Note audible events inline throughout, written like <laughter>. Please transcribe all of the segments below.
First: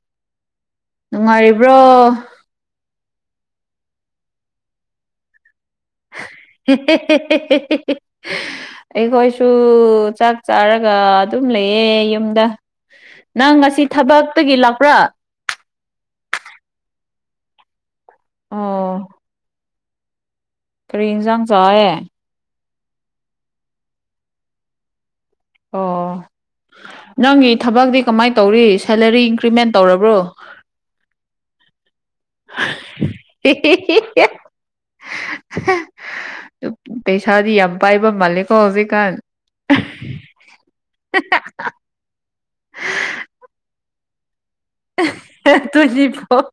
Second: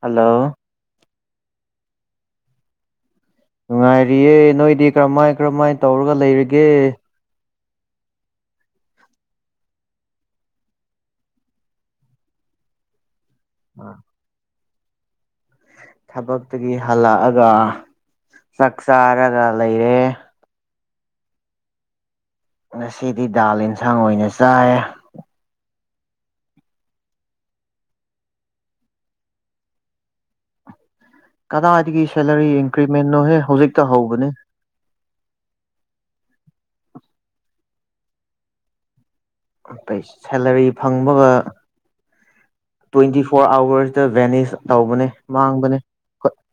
Hello ꯅꯨꯡꯉꯥꯏꯔꯤꯕ꯭ꯔꯣ ꯅꯨꯡꯉꯥꯏꯔꯤꯌꯦꯦ ꯅꯣꯏꯗꯤ ꯀꯔꯝꯥꯏ ꯀꯔꯝꯥꯏꯅ ꯇꯧꯔꯒ ꯂꯩꯔꯤꯒ <unintelligible> ꯑꯩꯈꯣꯏꯁꯨ ꯆꯥꯛ ꯆꯥꯔꯒ ꯑꯗꯨꯝ ꯂꯩꯌꯦ ꯌꯨꯝꯗ <inaudible> ꯅꯪ ꯉꯁꯤ ꯊꯕꯛꯇꯒꯤ ꯂꯥꯛꯄ꯭ꯔꯥ ꯊꯕꯛꯇꯒꯤ ꯍꯜꯂꯛꯑꯒ ꯆꯥꯛ ꯑꯣ ꯆꯥꯔꯒ ꯂꯩꯔꯦ ꯀꯔꯤ ꯑꯦꯟꯖꯥꯡ ꯆꯥꯑꯦ ꯉꯁꯤꯗꯤ ꯗꯥꯜ ꯌꯦꯟꯁꯥꯡ ꯑꯣꯏꯅ ꯆꯥꯏꯌꯦ ꯑꯣ ꯅꯪꯒꯤ ꯊꯕꯛꯇꯤ ꯀꯃꯥꯏ ꯇꯧꯔꯤ ꯁꯦꯂꯔꯤ ꯏꯟꯀ꯭ꯔꯤꯃꯦꯟ ꯇꯧꯔꯕ꯭ꯔꯣ ꯀꯗꯥꯏꯗꯒꯤ ꯁꯦꯂꯔꯤ ꯏꯟꯀ꯭ꯔꯤꯃꯦꯟꯅꯣꯍꯦ ꯍꯧꯖꯤꯛꯇ ꯍꯧꯕꯅꯦ ꯄꯩꯁꯥꯗꯤ ꯌꯥꯝ ꯄꯥꯏꯕ ꯃꯥꯜꯂꯦꯀꯣ ꯍꯧꯖꯤꯛꯀꯥꯟ꯫ ꯁꯦꯂꯔꯤ ꯐꯪꯕꯒ ꯇ꯭ꯋꯦꯟꯇꯤ ꯐꯣꯔ ꯑꯋꯔꯁꯇ ꯚꯦꯅꯤꯁ ꯇꯧꯕꯅꯦ ꯃꯥꯡꯕꯅꯦ ꯇ꯭ꯋꯦꯟꯇꯤ ꯐꯣꯔ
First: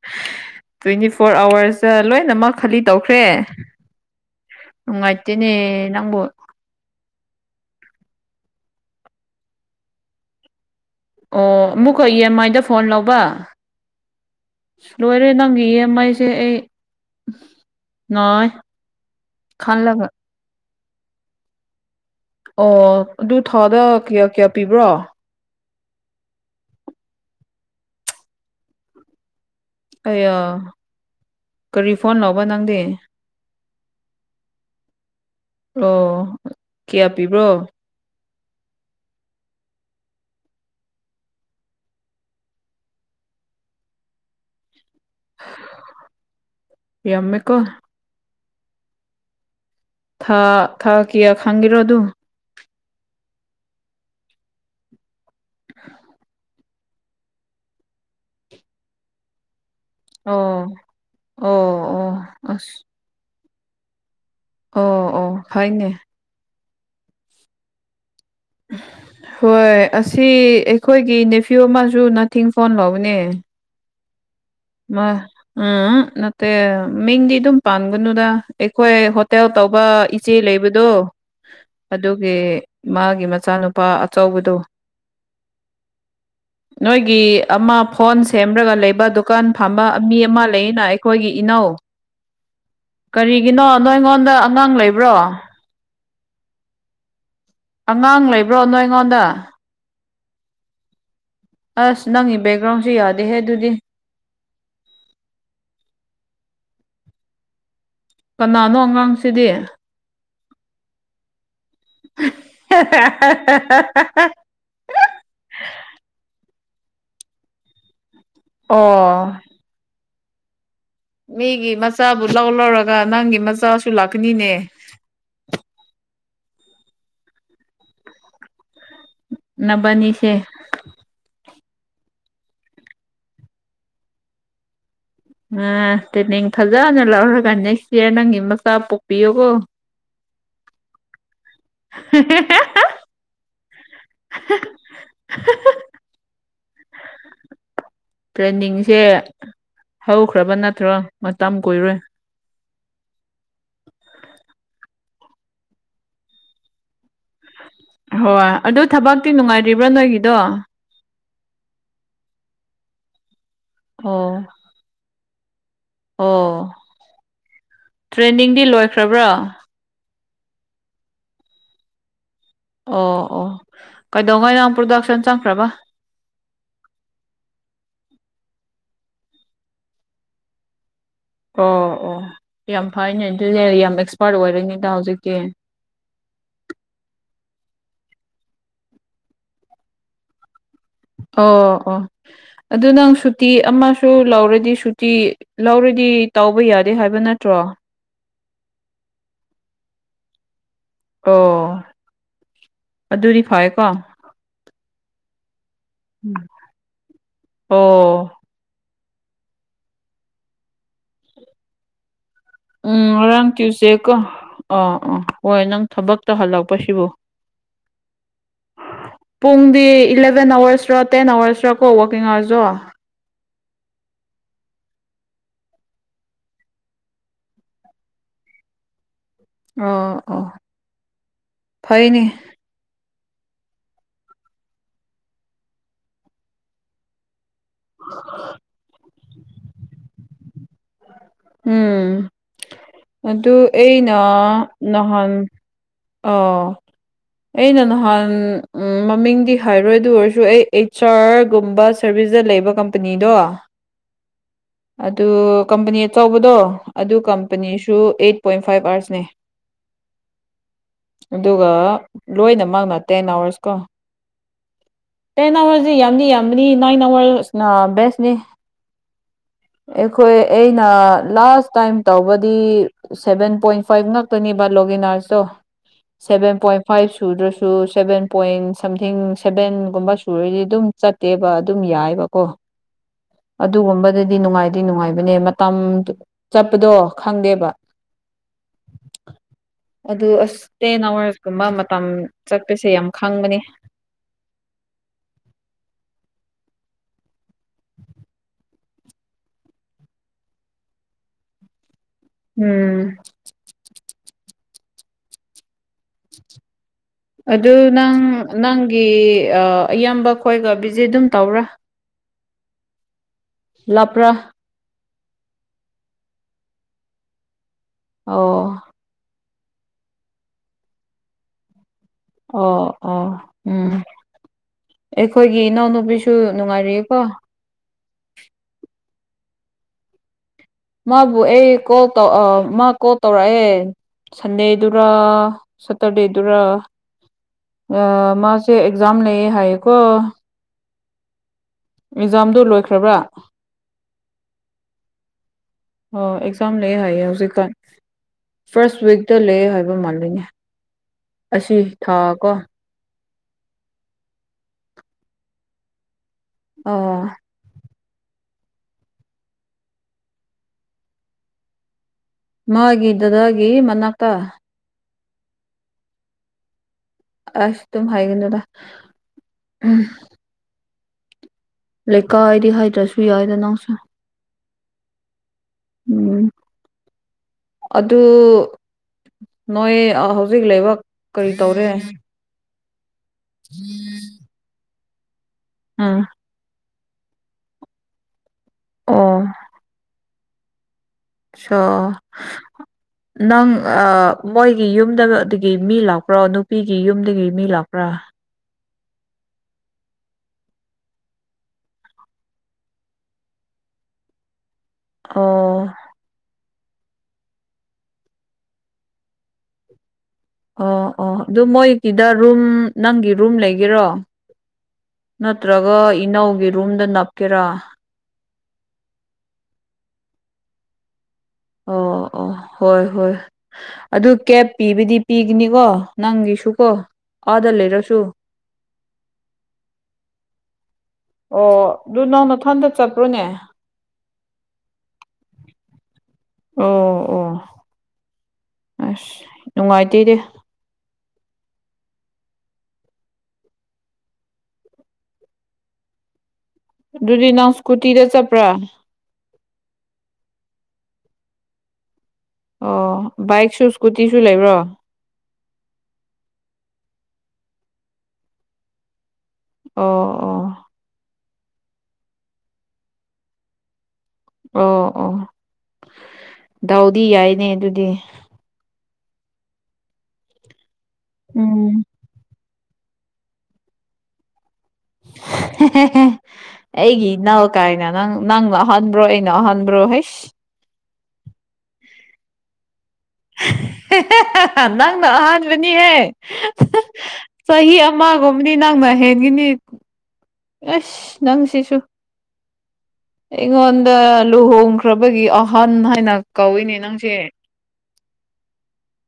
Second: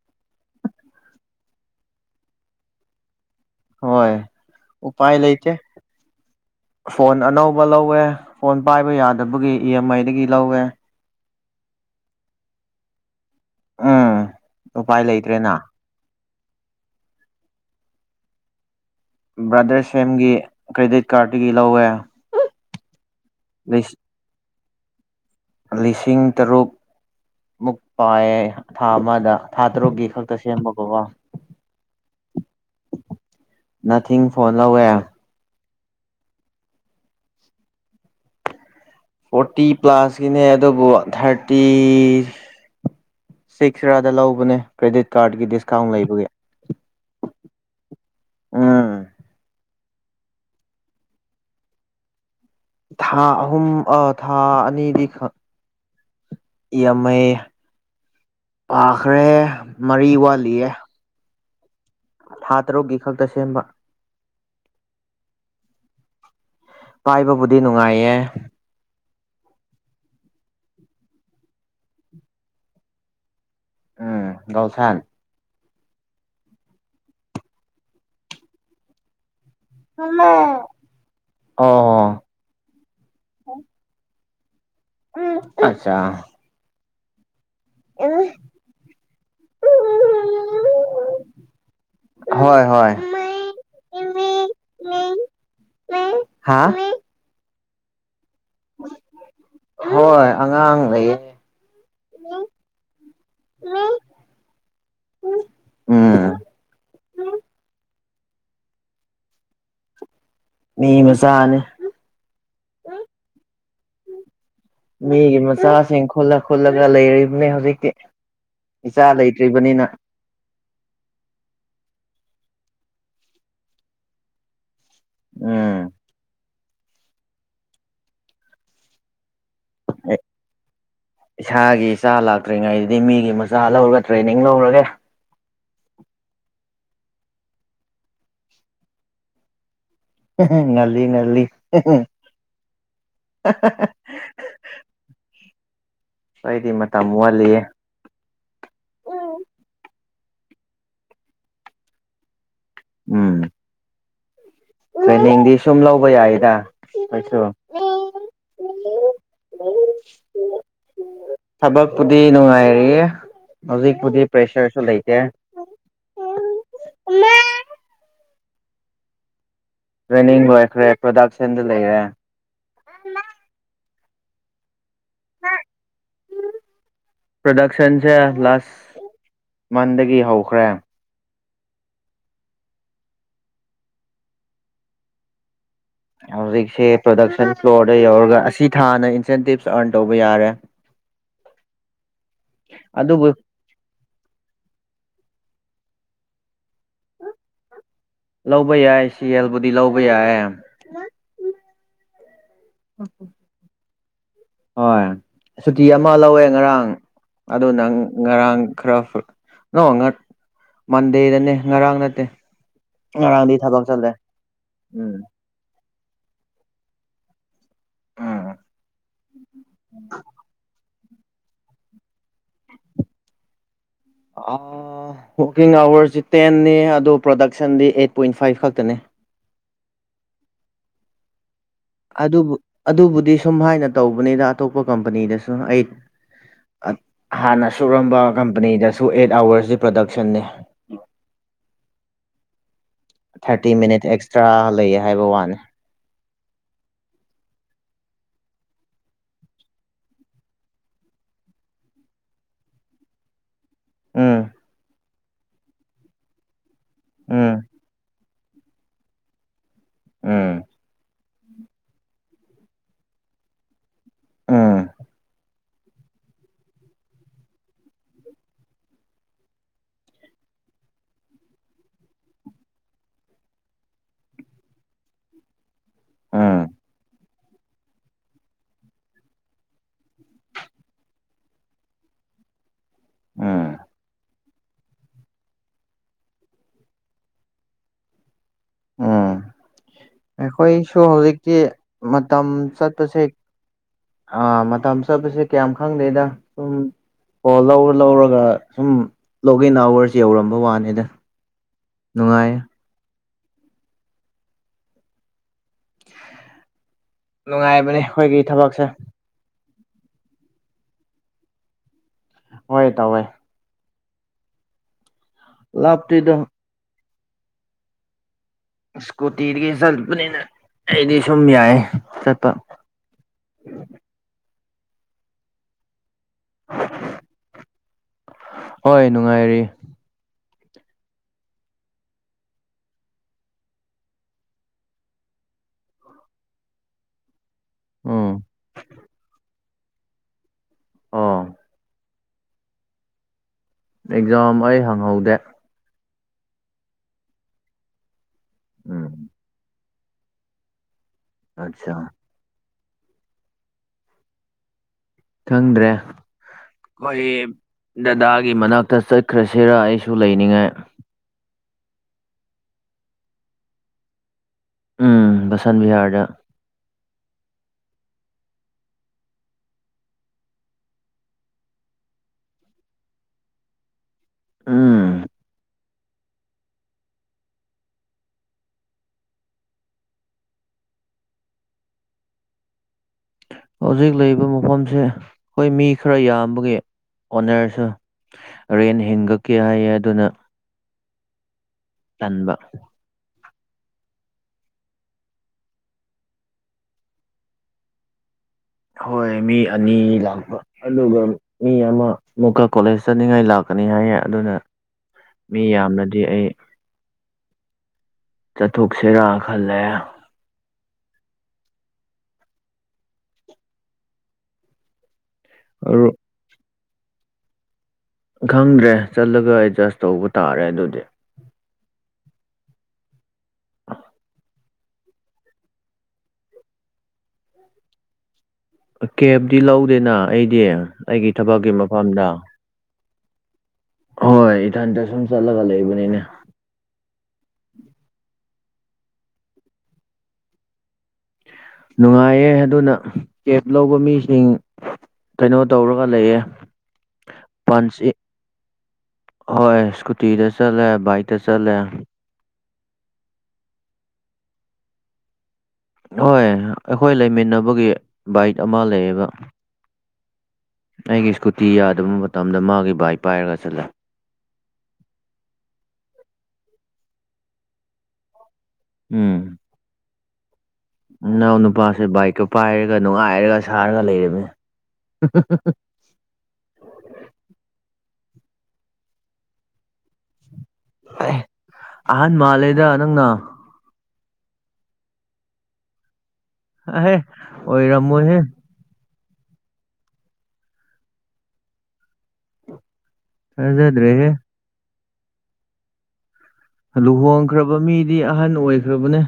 ꯇ꯭ꯋꯦꯟꯇꯤ ꯐꯣꯔ ꯑꯋꯥꯔꯁꯇ ꯂꯣꯏꯅꯃꯛ ꯈꯜꯂꯤ ꯇꯧꯈ꯭ꯔꯦ ꯍꯣꯏ ꯎꯄꯥꯏ ꯎꯪꯥꯏꯇꯅꯦ ꯂꯩꯇꯦ ꯅꯪꯕꯨ ꯐꯣꯟ ꯑꯅꯧꯕ ꯂꯧꯋꯦ ꯐꯣꯟ ꯄꯥꯏꯕ ꯌꯥꯗꯕꯒꯤ ꯏ ꯑꯦꯝ ꯑꯥꯏꯗꯒꯤ ꯂꯧꯋꯦ꯫ ꯑꯣ ꯑꯃꯨꯛꯀ ꯏ ꯑꯦꯝ ꯑꯥꯏꯗ ꯐꯣꯟ ꯂꯧꯕ ꯎꯝ ꯎꯄꯥꯏ ꯂꯣꯏꯔꯦ ꯂꯩꯇ꯭ꯔꯦꯅ ꯅꯪꯒꯤ ꯏꯦꯝ ꯃ ꯑꯩꯁꯦ ꯑꯩ ꯅꯣꯏ ꯕ꯭ꯔꯥꯗꯔ ꯁꯦꯝꯒꯤ ꯀ꯭ꯔꯦꯗꯤꯠ ꯀꯥꯔꯠꯇꯒꯤ ꯂꯧꯋꯦ ꯑꯣ ꯑꯗꯨ ꯊꯥꯗ ꯂꯤꯁ ꯀꯌꯥ ꯀꯌꯥ ꯄꯤꯕ꯭ꯔꯣ ꯂꯤꯁꯤꯡ ꯇꯔꯨꯛ ꯃꯨꯛ ꯄꯥꯏꯌꯦ ꯊꯥ ꯑꯃꯗ ꯊꯥ ꯇꯔꯨꯛꯀꯤ ꯑꯩ ꯈꯛꯇ ꯁꯦꯝꯕꯀꯣꯒꯣ ꯀꯔꯤ ꯐꯣꯟ ꯂꯧꯕ ꯅꯪꯗꯤ ꯅꯊꯤꯡ ꯐꯣ ꯅꯣꯋꯦ ꯑꯣ ꯀꯌꯥ ꯄꯤꯕ꯭ꯔꯣ ꯐꯣꯔꯇꯤ ꯄ꯭ꯂꯥꯁꯀꯤꯅꯦ ꯑꯗꯨꯕꯨ ꯊꯥꯔꯇꯤ ꯁꯤꯛꯁ ꯌꯥꯔꯗ ꯂꯧꯕꯅꯦ ꯀ꯭ꯔꯦꯗꯤꯠ ꯀꯥꯔꯠꯒꯤ ꯗꯤꯁꯀꯥꯎꯟ ꯂꯩꯕꯒꯤ ꯌꯥꯝꯃꯦꯀꯣ ꯎꯝ ꯊꯥ ꯊꯥ ꯀꯌꯥ ꯈꯪꯒꯤꯔꯣ ꯑꯗꯨ ꯊꯥ ꯑꯍꯨꯝ ꯑ ꯊꯥ ꯑꯅꯤꯗꯤ ꯈ ꯌꯥꯝꯃꯩ ꯄꯥꯈ꯭ꯔꯦ ꯃꯔꯤ ꯑꯣ ꯋꯥꯠꯂꯤꯌꯦ ꯑꯣ ꯑꯣ ꯊꯥ ꯑꯁ ꯇꯔꯨꯛꯀꯤ ꯈꯛꯇ ꯁꯦꯝꯕ ꯑꯣ ꯑꯣ ꯐꯩꯅꯦ ꯄꯥꯏꯕꯕꯨꯗꯤ ꯅꯨꯡꯉꯥꯏꯌꯦ ꯍꯣꯏ ꯑꯁꯤ ꯑꯩꯈꯣꯏꯒꯤ ꯅꯦꯐꯤꯌꯨ ꯑꯃꯁꯨ ꯅꯥꯊꯤꯡ ꯐꯣꯟ ꯂꯧꯕꯅꯦ ꯎꯝ ꯒꯧꯁꯥꯟ ꯃꯥ ꯎꯝ ꯅꯠꯇꯦ ꯃꯤꯡꯗꯤ ꯑꯗꯨꯝ ꯄꯥꯟꯒꯅꯨꯗ ꯑꯩꯈꯣꯏ ꯍꯣꯠ ꯇꯦꯜ ꯇꯧꯕ ꯏꯆꯦ ꯂꯩꯕꯗꯣ ꯑꯣ ꯑꯗꯨꯒꯤ ꯃꯥꯒꯤ ꯃꯆꯥꯅꯨꯄꯥ ꯑꯆꯧꯕꯗꯣ ꯑꯆꯥ ꯅꯣꯏꯒꯤ ꯑꯃ ꯐꯣꯟ ꯁꯦꯝꯔꯒ ꯂꯩꯕꯗꯨ ꯀꯥꯟ ꯐꯥꯝꯕ ꯃꯤ ꯑꯃ ꯂꯩꯌꯦꯅ ꯑꯩꯈꯣꯏꯒꯤ ꯏꯅꯧ ꯍꯣꯏ ꯍꯣꯏ꯫ ꯀꯔꯤꯒꯤꯅꯣ ꯅꯣꯏꯉꯣꯟꯗ ꯑꯉꯥꯡ ꯂꯩꯕ꯭ꯔꯣ ꯍꯥ ꯑꯉꯥꯡ ꯂꯩꯕ꯭ꯔꯣ ꯅꯣꯏꯉꯣꯟꯗ ꯍꯣꯏ ꯑꯉꯥꯡ ꯂꯩꯌꯦ ꯑꯁ ꯅꯪꯒꯤ ꯕꯦꯛꯒ꯭ꯔꯥꯎꯟꯁꯦ ꯌꯥꯗꯦꯍꯦ ꯑꯗꯨꯗꯤ ꯎꯝ ꯀꯅꯥꯅꯣ ꯑꯉꯥꯡꯁꯤꯗꯤ ꯃꯤ ꯃꯆꯥꯥꯅꯦ <unintelligible> ꯃꯤꯒꯤ ꯃꯆꯥꯁꯤꯡ ꯈꯨꯜꯂ ꯈꯨꯜꯂꯒ ꯂꯩꯔꯤꯕꯅꯤ ꯍꯧꯖꯤꯛꯇꯤ ꯏꯆꯥ ꯑꯣ ꯂꯩꯇ꯭ꯔꯤꯕꯅꯤꯅ ꯃꯤꯒꯤ ꯃꯆꯥꯕꯨ ꯂꯧ ꯂꯧꯔꯒ ꯅꯪꯒꯤ ꯃꯆꯥꯁꯨ ꯂꯥꯛꯀꯅꯤꯅꯦ ꯎꯝ ꯅꯕꯥꯅꯤꯁꯦ ꯏꯁꯥꯒꯤ ꯏꯆꯥ ꯂꯥꯛꯇ꯭ꯔꯤꯉꯩꯗꯗꯤ ꯃꯤꯒꯤ ꯃꯆꯥ ꯂꯧꯔꯒ ꯇ꯭ꯔꯦꯅꯤꯡ ꯂꯧꯔꯒꯦ ꯑꯥ ꯇꯔ꯭ꯦꯟꯅꯤꯡ ꯐꯖꯅ ꯂꯧꯔꯒ ꯅꯦꯛꯁ ꯏꯌꯥꯔ ꯅꯪꯒꯤ ꯃꯆꯥ ꯄꯣꯛꯄꯤꯌꯣꯀꯣ ꯉꯜꯂꯤ ꯉꯜꯂꯤ <unintelligible> ꯑꯩꯗꯤ ꯃꯇꯝ ꯋꯥꯠꯂꯤꯌꯦ ꯇ꯭ꯔꯦꯟꯅꯤꯡꯁꯦ ꯍꯧꯈ꯭ꯔꯕ ꯅꯠꯇ꯭ꯔꯣ ꯃꯇꯝ ꯀꯨꯏꯔꯣꯏ ꯎꯝ ꯇ꯭ꯔꯦꯅꯤꯡꯗꯤ ꯁꯨꯝ ꯂꯧꯕ ꯌꯥꯏꯗ ꯅꯣꯏꯁꯨ ꯍꯣꯏ ꯑꯗꯨ ꯊꯕꯛꯇꯤ ꯅꯨꯡꯉꯥꯏꯔꯤꯕ꯭ꯔꯥ ꯅꯣꯏꯒꯤꯗꯣ ꯊꯕꯛꯄꯨꯗꯤ ꯅꯨꯡꯉꯥꯏꯔꯤ ꯍꯧꯖꯤꯛꯄꯨꯗꯤ ꯑꯣ ꯄ꯭ꯔꯦꯁꯔꯁꯨ ꯂꯩꯇꯦ ꯑꯣ ꯇ꯭ꯔꯦꯟꯅꯤꯡꯗꯤ ꯂꯣꯏꯈ꯭ꯔꯕ꯭ꯔꯣ ꯇ꯭ꯔꯦꯅꯤꯡ ꯂꯣꯏꯈ꯭ꯔꯦ ꯄ꯭ꯔꯗꯛꯁꯟꯗ ꯂꯩꯔꯦ ꯑꯣ ꯑꯣ ꯀꯩꯗꯧꯉꯥꯏ ꯅꯪ ꯄ꯭ꯔꯗꯛꯁꯟ ꯆꯪꯈ꯭ꯔꯕ ꯄ꯭ꯔꯣꯗꯛꯁꯟꯁꯦ ꯂꯥꯁ ꯃꯟꯗꯒꯤ ꯍꯧꯈ꯭ꯔꯦ ꯑꯣ ꯑꯣ ꯌꯥꯝ ꯐꯩꯅꯦ ꯑꯗꯨꯗꯤ ꯌꯥꯝ ꯑꯦꯛꯁꯄꯥꯔꯠ ꯑꯣꯏꯔꯅꯤꯗ ꯍꯧꯖꯤꯛꯇꯤ ꯍꯧꯖꯤꯛꯁꯦ ꯄ꯭ꯔꯗꯛꯁꯟ ꯐ꯭ꯂꯣꯔꯗ ꯌꯧꯔꯒ ꯑꯁꯤ ꯊꯥꯅ ꯏꯟꯁꯦꯟꯇꯤꯞꯁ ꯑꯥꯔꯟ ꯇꯧꯕ ꯌꯥꯔꯦ ꯑꯣ ꯑꯣ ꯑꯗꯨ ꯅꯪ ꯑꯗꯨꯕꯨ ꯁꯨꯇꯤ ꯑꯃꯁꯨ ꯂꯧꯔꯗꯤ ꯁꯨꯇꯤ ꯂꯧꯔꯗꯤ ꯇꯧꯕ ꯌꯥꯗꯦ ꯍꯥꯏꯕ ꯅꯠꯇ꯭ꯔꯣ ꯂꯧꯕ ꯌꯥꯏ ꯁꯤ ꯑꯦꯜꯕꯨꯗꯤ ꯂꯧꯕ ꯌꯥꯏ꯫ ꯑꯣ ꯑꯗꯨꯗꯤ ꯐꯩꯌꯦꯀꯣ ꯍꯣꯏ ꯁꯨꯇꯤ ꯑꯃ ꯂꯧꯋꯦ ꯉꯔꯥꯡ꯫ ꯑꯗꯨ ꯅꯪ ꯑꯣ ꯉꯔꯥꯡ ꯈꯔ꯫ ꯅꯣ ꯃꯟꯗꯦꯗꯅꯦ ꯉꯔꯥꯡ ꯅꯠꯇꯦ ꯎꯝ ꯉꯔꯥꯡ ꯉꯔꯥꯡꯗꯤ ꯊꯕꯛ ꯆꯠꯂꯦ ꯇ꯭ꯌꯨꯏꯁꯗꯦꯀꯣ ꯑꯥ ꯑꯣ ꯎꯝ ꯍꯣꯏ ꯅꯪ ꯊꯕꯛꯇꯣ ꯍꯜꯂꯛꯄꯁꯤꯕꯨ ꯄꯨꯡꯗꯤ ꯏꯂꯦꯚꯦꯟ ꯑꯋꯥꯔꯁꯔꯣ ꯇꯦꯟ ꯑꯋꯥꯔꯁꯔꯀꯣ ꯋꯥꯔꯛꯀꯤꯡ ꯑꯋꯥꯔꯁꯁꯨ ꯋꯥꯔꯀꯤꯡ ꯑꯋꯔꯁꯤ ꯇꯦꯟꯅꯤ ꯑꯗꯨꯗꯣ ꯄ꯭ꯔꯗꯛꯁꯟꯗꯤ ꯑꯩꯠ ꯄꯣꯏꯟ ꯐꯥꯏꯚ ꯈꯛꯇꯅꯤ ꯑꯣ ꯑꯣ ꯐꯩꯅꯦ ꯑꯗꯨꯕꯨ ꯑꯗꯨꯕꯨꯗꯤ ꯁꯨꯝꯃꯥꯏꯅ ꯇꯧꯕꯅꯤꯗ ꯑꯇꯣꯞꯄ ꯀꯝꯄꯅꯤꯗꯁꯨ ꯑꯩ ꯍꯥꯟꯅ ꯁꯨꯔꯝꯕ ꯀꯝꯄꯅꯤꯗꯁꯨ ꯑꯦꯠ ꯑꯋꯔꯁꯁꯤ ꯄ꯭ꯔꯗꯛꯁꯟꯅꯅꯤ ꯎꯝ ꯑꯗꯨ ꯊꯥꯔꯇꯤ ꯃꯤꯅꯤꯠ ꯑꯩꯅ ꯑꯦꯛꯁꯇ꯭ꯔꯥ ꯂꯩꯌꯦ ꯍꯥꯏꯕ ꯅꯍꯥꯟ ꯋꯥꯅꯤ ꯑꯣ ꯑꯩꯅ ꯅꯍꯥꯟ ꯃꯃꯤꯡꯗꯤ ꯍꯥꯏꯔꯣꯏ ꯑꯗꯨ ꯑꯣꯏꯔꯁꯨ ꯑꯩ ꯑꯩꯆ ꯑꯥꯔꯒꯨꯝꯕ ꯁꯔꯚꯤꯁꯇ ꯂꯩꯕ ꯀꯝꯄꯅꯤꯗꯣ ꯎꯝ ꯑꯗꯨ ꯀꯝꯄꯅꯤ ꯑꯆꯧꯕꯗꯣ ꯑꯗꯨ ꯎꯝ ꯀꯝꯄꯅꯤꯁꯨ ꯑꯩꯠ ꯄꯣꯏꯟ ꯐꯥꯏꯚ ꯑꯋꯥꯔꯁꯅꯦ ꯎꯝ ꯑꯗꯨꯒ ꯂꯣꯏꯅꯃꯛꯅ ꯇꯦꯟ ꯑꯋꯥꯔꯁ ꯀꯣ ꯎꯝ ꯇꯦꯟ ꯑꯋꯥꯔꯁꯦ ꯌꯥꯝꯗꯤ ꯌꯥꯝꯕꯅꯤ ꯅꯥꯏꯟ ꯑꯋꯥꯔꯁꯅ ꯕꯦꯁꯅꯦ ꯑꯩꯈꯣꯏ ꯑꯩꯅ ꯂꯥꯁ ꯇꯥꯏꯝ ꯇꯧꯕꯗꯤ ꯁꯦꯚꯦꯟ ꯄꯣꯏꯟ ꯐꯥꯏꯚ ꯉꯥꯛꯇꯅꯦꯕ ꯂꯣꯒꯦꯅꯥꯔꯁꯇꯣ ꯁꯦꯚꯦꯟ ꯎꯝ ꯄꯣꯏꯟ ꯐꯥꯏꯚ ꯁꯨꯗ꯭ꯔꯁꯨ ꯁꯚꯦꯟ ꯄꯣꯏꯟ ꯁꯝꯊꯤꯡ ꯁꯚꯦꯟꯒꯨꯝꯕ ꯁꯨꯔꯗꯤ ꯑꯗꯨꯝ ꯆꯠ ꯅꯠꯇꯦꯕ ꯑꯗꯨꯝ ꯌꯥꯏꯕꯀꯣ ꯎꯝ ꯑꯗꯨꯒꯨꯝꯕꯗꯗꯤ ꯅꯨꯡꯉꯥꯏꯗꯤ ꯅꯨꯡꯉꯥꯏꯕꯅꯦ ꯆꯠꯄꯗꯣ ꯈꯪꯗꯦꯕ ꯎꯝ ꯑꯗꯨ ꯑꯁ ꯑꯩꯈꯣꯏꯁꯨ ꯇꯦꯟ ꯍꯧꯖꯤꯛꯇꯤ ꯑꯋꯥꯔꯁꯀꯨꯝꯕ ꯃꯇꯝ ꯌꯥꯝ ꯆꯠꯄꯁꯦ ꯈꯪꯕꯅꯦ ꯑꯥ ꯃꯇꯝ ꯆꯥꯄꯁꯦ ꯀꯌꯥꯝ ꯈꯪꯗꯦꯗ ꯁꯨꯝ ꯀꯣꯜ ꯂꯧꯔ ꯂꯧꯔꯒ ꯁꯨꯝ ꯂꯣꯛ ꯏꯟ ꯑꯋꯔꯁ ꯌꯧꯔꯝꯕ ꯋꯥꯅꯤꯗ ꯅꯨꯡꯉꯥꯏ ꯎꯝ <inaudible> ꯑꯗꯨ ꯅꯨꯡꯉꯥꯏꯕꯅꯦ ꯅꯪ ꯑꯩꯈꯣꯏꯒꯤ ꯊꯕꯛꯁꯦ ꯅꯪꯒꯤ ꯑꯌꯥꯝꯕ ꯈꯣꯏꯒ ꯚꯤꯖꯤꯠ ꯑꯗꯨꯝ ꯇꯧꯕꯔ꯭ꯥ ꯍꯣꯏ ꯇꯥꯎꯋꯦ ꯂꯥꯞꯄꯔ꯭ ꯂꯞꯇꯦꯗ ꯑꯣ ꯏꯁꯀꯨꯇꯤꯗꯒꯤ ꯆꯠꯄꯅꯤꯅ ꯑꯩꯗꯤ ꯁꯨꯝ ꯌꯥꯏ ꯆꯠ ꯑꯣ ꯑꯣ ꯎꯝ ꯑꯩꯈꯣꯏꯒꯤ ꯏꯅꯥꯎꯅꯨꯕꯤꯁꯨ ꯅꯨꯡꯉꯥꯏꯔꯤꯀꯣ ꯍꯣꯏ ꯅꯨꯡꯉꯥꯏꯔꯤ ꯃꯥꯕꯨ ꯑꯩ ꯀꯣꯜ ꯇꯧ ꯃꯥ ꯀꯣꯜ ꯇꯧꯔꯛꯑꯦ ꯁꯟꯗꯦꯗꯨꯔ ꯁꯇꯔꯗꯦꯗꯨꯔ ꯎꯝ ꯃꯁꯦ ꯑꯦꯛꯖꯥꯝ ꯂꯦ ꯍꯥꯏꯀ ꯑꯥ ꯑꯦꯖꯥꯝꯗꯨ ꯂꯣꯏꯈ꯭ꯔꯕ꯭ꯔꯥ ꯑꯦꯛꯖꯥꯝ ꯑꯩ ꯍꯪꯍꯧꯗꯦ ꯑꯣ ꯑꯦꯛꯖꯥꯝ ꯂꯩ ꯍꯥꯏꯌꯦ ꯍꯧꯖꯤꯛꯀꯥꯟ ꯐꯥꯔꯁ ꯎꯝ ꯋꯤꯛꯛꯇ ꯂꯩ ꯍꯥꯏ ꯍꯥꯏꯕ ꯃꯥꯜꯂꯣꯏꯅꯦ ꯑꯁꯤ ꯑꯠꯆꯥ ꯊꯥ ꯀꯣ ꯈꯪꯗ꯭ꯔꯦ ꯑꯣ ꯑꯩꯈꯣꯏ ꯗꯗꯥꯒꯤ ꯃꯅꯥꯛꯇ ꯆꯠꯈ꯭ꯔꯁꯤꯔ ꯑꯩꯁꯨ ꯂꯩꯅꯤꯡꯉꯥꯏ ꯃꯥꯒꯤꯦ ꯗꯗꯥꯒꯤꯦ ꯃꯅꯥꯀ ꯎꯝ ꯕꯁꯟ ꯕꯤꯍꯥꯔꯗ ꯑ ꯁꯤꯇꯝ ꯍꯥꯏꯒꯅꯤꯗ ꯎꯝ ꯂꯩꯀꯥꯏꯗꯤ ꯍꯥꯏꯗ꯭ꯔꯁꯨ ꯌꯥꯏꯗ ꯅꯪꯁꯨ ꯎꯝ ꯎꯝ ꯑꯗꯨ ꯅꯣꯏ ꯍꯧꯖꯤꯛ ꯂꯩꯕꯥꯛ ꯀꯔꯤ ꯇꯧꯔꯦ ꯍꯧꯖꯤꯛ ꯂꯩꯔꯤꯕ ꯃꯐꯝꯁꯦ ꯑꯩꯈꯣꯏ ꯃꯤ ꯈꯔ ꯎꯝ ꯌꯥꯝꯕꯒꯤ ꯑꯣꯅꯔꯁꯨ ꯔꯦꯟ ꯑꯣ ꯍꯤꯡꯒꯠꯀꯦ ꯍꯥꯏꯌꯦ ꯑꯗꯨꯅ ꯑ ꯇꯟꯕ ꯅꯪ ꯃꯣꯏꯒꯤ ꯌꯨꯝꯗꯗꯒꯤ ꯃꯤ ꯂꯥꯛꯄ꯭ꯔꯣ ꯅꯨꯄꯤꯒꯤ ꯌꯨꯝꯗꯒꯤ ꯃꯤ ꯂꯥꯛꯄ꯭ꯔꯥ ꯍꯣꯏ ꯃꯤ ꯑꯅꯤ ꯂꯥꯛꯄ ꯑꯗꯨꯒ ꯃꯤ ꯑꯃ ꯑꯃꯨꯛꯀ ꯀꯣꯂꯦꯖ ꯆꯠꯅꯤꯡꯉꯥꯏ ꯂꯥꯛꯀꯅꯤ ꯍꯥꯏꯌꯦ ꯑꯗꯨꯅ ꯃꯤ ꯑꯣ ꯌꯥꯝꯅꯗꯤ ꯑꯩ ꯆꯠꯊꯣꯛꯁꯤꯦꯔꯥ ꯈꯜꯂꯦ ꯑꯣ ꯑꯣ ꯑꯗꯨ ꯃꯣꯏꯒꯤꯗ ꯔꯨꯝ ꯅꯪꯒꯤ ꯔꯨꯝ ꯂꯩꯒꯦꯔꯣ ꯅꯠꯇ꯭ꯔꯒ ꯑꯗꯨ ꯏꯅꯧꯒꯤ ꯔꯨꯝꯗ ꯅꯞꯀꯦꯔꯥ ꯈꯪꯗ꯭ꯔꯦ ꯆꯠꯂꯒ ꯑꯦꯗꯖꯁ ꯇꯧꯕ ꯇꯥꯔꯦ ꯑꯗꯨꯗꯤ ꯑꯣ ꯑꯣ ꯍꯣꯏ ꯍꯣꯏ ꯑꯗꯨ ꯀꯦꯞ ꯄꯤꯕꯗꯤ ꯄꯤꯒꯅꯤꯀꯣ ꯅꯪꯒꯤꯁꯨꯀꯣ ꯑꯥꯗ ꯂꯩꯔꯁꯨ ꯀꯦꯞꯇꯤ ꯂꯧꯗꯦꯅ ꯑꯩꯗꯤ ꯑꯩꯒꯤ ꯊꯕꯛꯀꯤ ꯃꯐꯝꯗ ꯍꯟꯗ ꯆꯠꯄ꯭ꯔꯣꯅꯦ ꯍꯣꯏ ꯍꯣꯏ ꯏꯊꯟꯇ ꯁꯨꯝ ꯆꯠꯂꯒ ꯂꯩꯕꯅꯤꯅꯦ ꯑꯣ ꯑꯣ ꯑꯁ ꯅꯨꯡꯉꯥꯏꯇꯦꯗꯤ ꯅꯨꯡꯉꯥꯏꯌꯦ ꯑꯗꯨꯅ ꯀꯦꯕ ꯂꯧꯕ ꯃꯤꯁꯤꯡ ꯀꯩꯅꯣ ꯇꯧꯔꯒ ꯂꯩꯌꯦ ꯑꯗꯨꯗꯤ ꯅꯥꯎ ꯄꯟꯁ ꯏꯁ꯭ꯀꯨꯇꯤꯗ ꯆꯠꯄ꯭ꯔꯥ ꯍꯣꯏ ꯏꯁꯀꯨꯇꯤꯗ ꯆꯠꯂꯦ ꯕꯥꯏꯛꯇ ꯆꯠꯂꯦ ꯑꯣ ꯕꯥꯏꯛꯁꯨ ꯁ꯭ꯀꯨꯇꯤꯁꯨ ꯂꯩꯕ꯭ꯔꯣ ꯍꯣꯏ ꯑꯩꯈꯣꯏ ꯂꯩꯃꯤꯟꯅꯕꯒꯤ ꯕꯥꯏꯛ ꯑꯃ ꯂꯩꯌꯦꯕ ꯑꯣ ꯑꯣ ꯑꯩꯒꯤ ꯏꯁꯀꯨꯇꯤ ꯌꯥꯗꯕ ꯃꯇꯝꯗ ꯃꯥꯒꯤ ꯕꯥꯏꯛ ꯄꯥꯏꯔꯒ ꯆꯠꯂꯦ ꯑꯣ ꯑꯣ ꯗꯥꯎꯗꯤ ꯌꯥꯏꯅꯦ ꯑꯗꯨꯗꯤ ꯎꯝ ꯅꯅꯥꯎ ꯅꯨꯄꯥꯁꯦ ꯎꯝ ꯕꯥꯏꯛꯇꯀꯣ ꯄꯥꯏꯔꯒ ꯅꯨꯡꯉꯥꯏꯔꯒ ꯁꯥꯔꯒ ꯂꯩꯔꯝꯃꯤ ꯑꯩꯒꯤ ꯏꯅꯥꯎ ꯀꯥꯏꯅ ꯅꯪ ꯅꯪꯅ ꯑꯍꯟꯥꯟꯕ꯭ꯔꯣ ꯑꯩꯅ ꯑꯍꯟꯕ꯭ꯔꯣ ꯍꯁ ꯑꯦ ꯑꯍꯟ ꯃꯥꯜꯂꯦꯗ ꯅꯪꯅ ꯅꯪꯅ ꯑꯍꯥꯟꯕꯅꯤꯍꯦ ꯍꯦ ꯑꯣꯏꯔꯝꯃꯣ ꯍꯦ ꯅꯪ ꯃꯍꯍꯦꯟꯒꯤꯅꯤ ꯑꯁ ꯅꯪꯁꯤꯁꯨ ꯑꯩꯉꯣꯟꯗ ꯊꯥꯖꯗ꯭ꯔꯦꯍꯦ ꯂꯨꯍꯣꯡꯈ꯭ꯔꯕꯒꯤ ꯑꯍꯟ ꯍꯥꯏꯅ ꯀꯧꯏꯅꯦ ꯅꯪꯁꯦ ꯂꯨꯍꯣꯡꯈ꯭ꯔꯕ ꯃꯤꯗꯤ ꯑꯍꯟ ꯑꯣꯏꯈ꯭ꯔꯕꯅꯦ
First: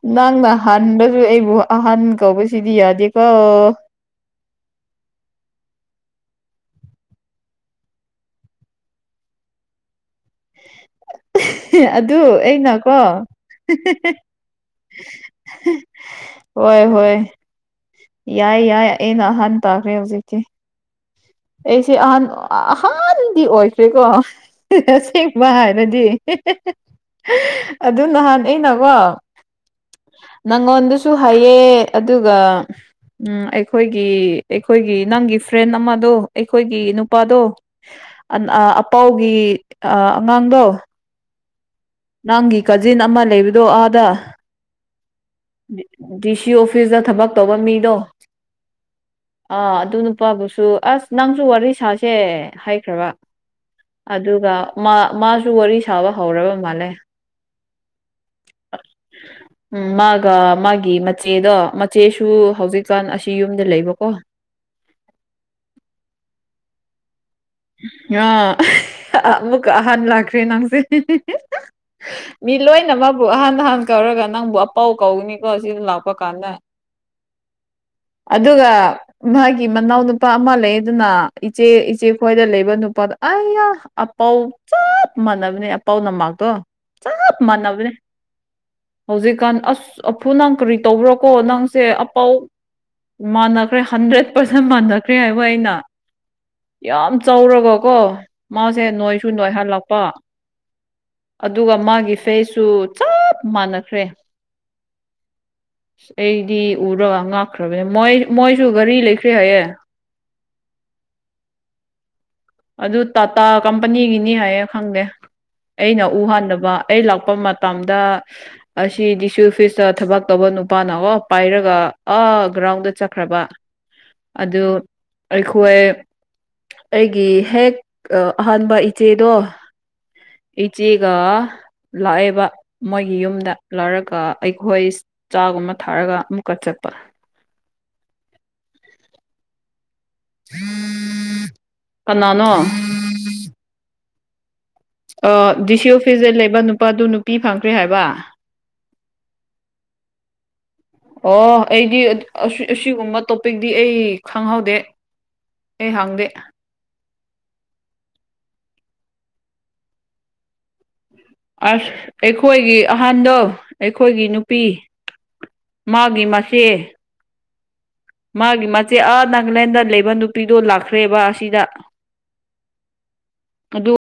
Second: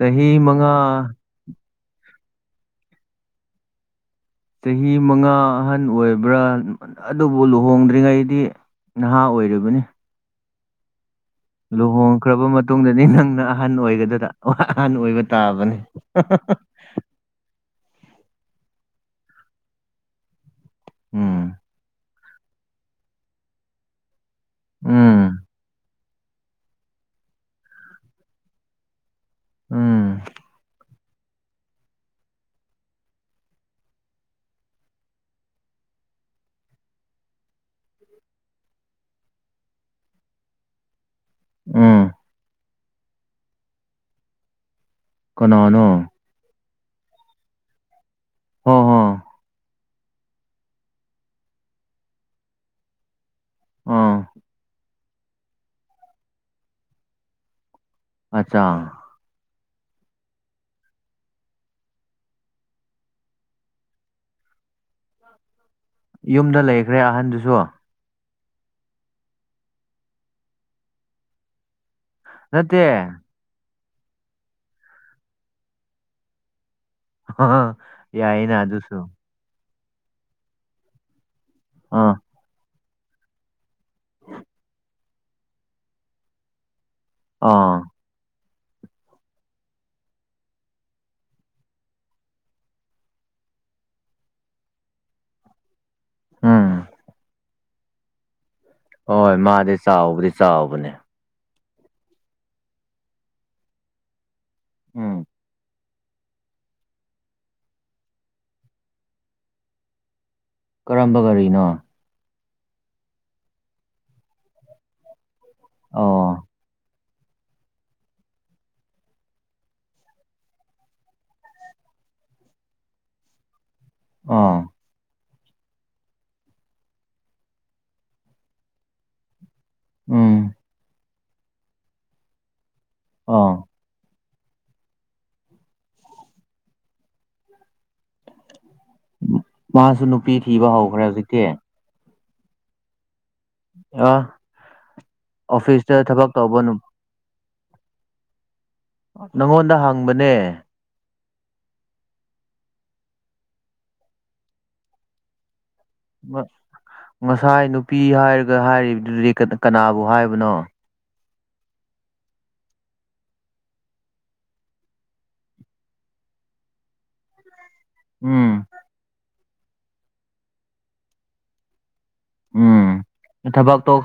ꯆꯍꯤ ꯅꯪꯅ ꯃꯉꯥ ꯍꯥꯟꯗꯁꯨ ꯑꯩꯕꯨ ꯑꯍꯟ ꯀꯧꯕꯁꯤꯗꯤ ꯌꯥꯗꯦꯀꯣ ꯆꯍꯤ ꯃꯉꯥ ꯑꯍꯟ ꯑꯣꯏꯕ꯭ꯔꯥ ꯑꯗꯨꯕꯨ ꯂꯨꯍꯣꯡꯗ꯭ꯔꯤꯉꯩꯗꯤ ꯅꯍꯥ ꯑꯣꯏꯔꯤꯕꯅꯤ ꯑꯗꯨ ꯂꯨꯍꯣꯡꯈ꯭ꯔꯕ ꯑꯩꯅꯀꯣ ꯃꯇꯨꯡꯗꯗꯤ ꯅꯪꯅ ꯑꯍꯟ ꯑꯣꯏꯒꯗ ꯑꯍꯟ ꯑꯣꯏꯕ ꯇꯥꯕꯅꯦ ꯍꯣꯏ ꯍꯣꯏ ꯌꯥꯏ ꯌꯥꯏ ꯑꯩꯅ ꯑꯍꯥꯟꯕ ꯇꯥꯈ꯭ꯔꯦ ꯍꯧꯖꯤꯛꯀꯤ ꯎꯝ ꯑꯩꯁꯦ ꯑꯍꯟ ꯑꯍꯥꯟꯕꯗꯤ ꯑꯣꯏꯈ꯭ꯔꯦꯀꯣ ꯎꯝ ꯑꯁꯦꯡꯕ ꯍꯥꯏꯅꯗꯤ ꯑꯗꯨ ꯅꯍꯥꯟ ꯑꯩꯅꯀꯣ ꯎꯝ ꯅꯪꯉꯣꯟꯗ ꯁꯨ ꯍꯥꯏꯌꯦ ꯑꯗꯨꯒ ꯎꯝ ꯑꯩꯈꯣꯏꯒꯤ ꯑꯩꯈꯣꯏꯒꯤ ꯅꯪꯒꯤ ꯐ꯭ꯔꯦꯟ ꯑꯃꯗꯣ ꯑꯩꯈꯣꯏꯒꯤ ꯅꯨꯄꯥꯗꯣ ꯑꯄꯥꯎꯒꯤ ꯑꯉꯥꯡꯗꯣ ꯎꯝ ꯅꯪꯒꯤ ꯀꯖꯤꯟ ꯑꯃ ꯂꯩꯕꯗꯣ ꯑꯥꯗ ꯀꯅꯥꯅꯣ ꯗꯤ ꯁꯤ ꯑꯣꯐꯤꯁꯇ ꯊꯕꯛ ꯇꯧꯕ ꯃꯤꯗꯣ ꯍꯣ ꯍꯣ ꯑꯥ ꯑꯗꯨꯅ ꯅꯨꯄꯥꯕꯨꯁꯨ ꯑꯁ ꯅꯪꯁꯨ ꯋꯥꯔꯤ ꯁꯥꯁꯦ ꯍꯥꯏꯈ꯭ꯔꯕ ꯑꯥ ꯑꯗꯨꯒ ꯃꯥꯁꯨ ꯋꯥꯔꯤ ꯁꯥꯕ ꯍꯧꯔꯕ ꯃꯥꯜꯂꯦ ꯑꯆꯥ ꯎꯝ ꯃꯥ ꯃꯥꯒꯤ ꯃꯆꯦꯗꯣ ꯃꯆꯦꯁꯨ ꯍꯧꯖꯤꯛꯀꯥꯟ ꯑꯁꯤ ꯌꯨꯝꯗ ꯂꯩꯕꯀꯣ ꯌꯨꯝꯗ ꯂꯩꯈ꯭ꯔꯦ ꯑꯍꯟꯗꯨꯁꯨ ꯑꯥ ꯑꯃꯨꯛ ꯑꯍꯥꯟꯕ ꯂꯥꯛꯈ꯭ꯔꯦ ꯅꯪꯁꯦ ꯃꯤ ꯅꯠꯇꯦ ꯂꯣꯏꯅꯃꯛꯕꯨ ꯑꯍꯟ ꯑꯍꯟ ꯀꯧꯔꯒ ꯅꯪꯕꯨ ꯑꯄꯧ ꯀꯧꯒꯅꯤꯀꯣ ꯁꯤꯗ ꯂꯥꯛꯄ ꯀꯥꯟꯗ ꯍ ꯌꯥꯏꯅꯦ ꯑ ꯑꯗꯨꯨ ꯁꯨ ꯑꯗꯨꯒ ꯃꯥꯒꯤ ꯃꯅꯥꯎ ꯅꯨꯄꯥ ꯑꯃ ꯂꯩ ꯑꯗꯨꯅ ꯏꯆꯦ ꯏꯆꯦ ꯑꯥ ꯈꯣꯏꯗ ꯂꯩꯕ ꯅꯨꯄꯥꯗꯣ ꯑꯩꯌꯥ ꯑꯄꯥꯎ ꯆꯞ ꯃꯥꯟꯅꯕꯅꯦ ꯑꯄꯥꯎ ꯅꯄꯥꯛꯇꯣ ꯆꯞ ꯑꯥ ꯃꯥꯟꯅꯕꯅꯦ ꯍꯧꯖꯤꯛꯀꯥꯟ ꯑꯁ ꯑꯐꯨ ꯅꯪ ꯀ꯭ꯔꯤ ꯇꯧꯕ꯭ꯔꯣ ꯀꯣ ꯅꯪꯁꯦ ꯑꯄꯧ ꯃꯥꯟꯅꯈ꯭ꯔꯦ ꯍꯟꯗ꯭ꯔꯦꯠ ꯄꯥꯔꯁꯦꯟ ꯃꯥꯟꯅꯈ꯭ꯔꯦ ꯍꯥꯏꯕ ꯑꯩꯅ ꯎꯝ ꯌꯥꯝ ꯆꯥꯎꯔꯒꯀꯣ ꯃꯥꯁꯦ ꯅꯣꯏꯁꯨ ꯍꯣꯏ ꯃꯥꯗꯤ ꯅꯣꯏꯍꯜꯂꯛꯄ ꯆꯥꯎꯕꯗꯤ ꯆꯥꯎꯕꯅꯦ ꯑꯗꯨꯒ ꯃꯥꯒꯤ ꯐꯩꯁꯨ ꯆꯞ ꯃꯥꯟꯅꯈ꯭ꯔꯦ ꯎꯝ ꯑꯩꯗꯤ ꯎꯔ ꯉꯛꯈ꯭ꯔꯕꯅꯦ ꯃꯣꯏ ꯃꯣꯏꯁꯨ ꯒꯥꯔꯤ ꯂꯩꯈ꯭ꯔꯦ ꯍꯥꯏꯌꯦ ꯀꯔꯝꯕ ꯒꯥꯔꯤꯅꯣ ꯑꯗꯨ ꯇꯥꯇꯥ ꯀꯝꯄꯅꯤꯒꯤꯅꯤ ꯍꯥꯏꯌꯦ ꯈꯪꯗꯦ ꯑꯩꯅ ꯎ ꯑꯣ ꯍꯥꯟꯗꯕ ꯑꯩ ꯂꯥꯛꯄ ꯃꯇꯝꯗ ꯑꯁꯤ ꯗꯤ ꯁꯤ ꯑꯣꯐꯤꯁꯇ ꯊꯕꯛ ꯇꯧꯕ ꯅꯨꯄꯥꯅ ꯑꯣ ꯄꯥꯏꯔꯒ ꯑꯥ ꯒ꯭ꯔꯥꯎꯟꯗ ꯆꯠꯈ꯭ꯔꯕ ꯑꯥ ꯑꯗꯨ ꯑꯩꯈꯣꯏ ꯑꯩꯒꯤ ꯍꯦꯛ ꯑꯍꯥꯟꯕ ꯏꯆꯦꯗꯣ ꯎꯝ ꯏꯆꯦꯒ ꯂꯥꯛꯑꯦꯕ ꯃꯣꯏꯒꯤ ꯌꯨꯝꯗ ꯑꯥ ꯂꯧꯔꯒ ꯑꯩꯈꯣꯏ ꯆꯥꯒꯨꯝꯕ ꯊꯥꯔꯒ ꯑꯃꯨꯛꯀ ꯆꯠꯄ ꯃꯥꯁꯨ ꯅꯨꯄꯤ ꯊꯤꯕ ꯍꯧꯈ꯭ꯔꯦ ꯍꯧꯖꯤꯛꯇꯤ ꯀꯅꯥꯅꯣ ꯑꯥ ꯗꯤ ꯁꯤ ꯑꯣꯐꯤꯁꯗ ꯂꯩꯕ ꯅꯨꯄꯥꯗꯨ ꯅꯨꯄꯤ ꯐꯪꯈ꯭ꯔꯦ ꯍꯥꯏꯕ ꯅꯪꯉꯣꯟꯗ ꯍꯪꯕꯅꯦ ꯑꯣ ꯑꯩꯗꯤ ꯑꯁꯤꯒꯨꯝꯕ ꯇꯣꯄꯤꯛꯇꯗꯤ ꯑꯩ ꯈꯪꯍꯧꯗꯦ ꯑꯩ ꯍꯪꯗꯦ ꯉꯁꯥꯏ ꯅꯨꯄꯤ ꯍꯥꯏꯔꯒ ꯍꯥꯏꯔꯤꯕꯗꯨꯗꯤ ꯀꯅꯥꯕꯨ ꯍꯥꯏꯕꯅꯣ ꯑꯁ ꯑꯩꯈꯣꯏꯒꯤ ꯑꯍꯟꯗꯣ ꯑꯩꯈꯣꯏꯒꯤ ꯅꯨꯄꯤ ꯃꯥꯒꯤ ꯃꯥꯆꯦ ꯎꯝ ꯃꯥꯒꯤ ꯃꯆꯦ ꯑꯥ ꯅꯥꯒꯥꯂꯦꯟꯗ ꯂꯩꯕ ꯅꯨꯄꯤꯗꯣ ꯂꯥꯛꯈ꯭ꯔꯦꯕ ꯑꯁꯤꯗ ꯎꯝ ꯊꯕꯛ ꯑꯗꯨ ꯇꯣ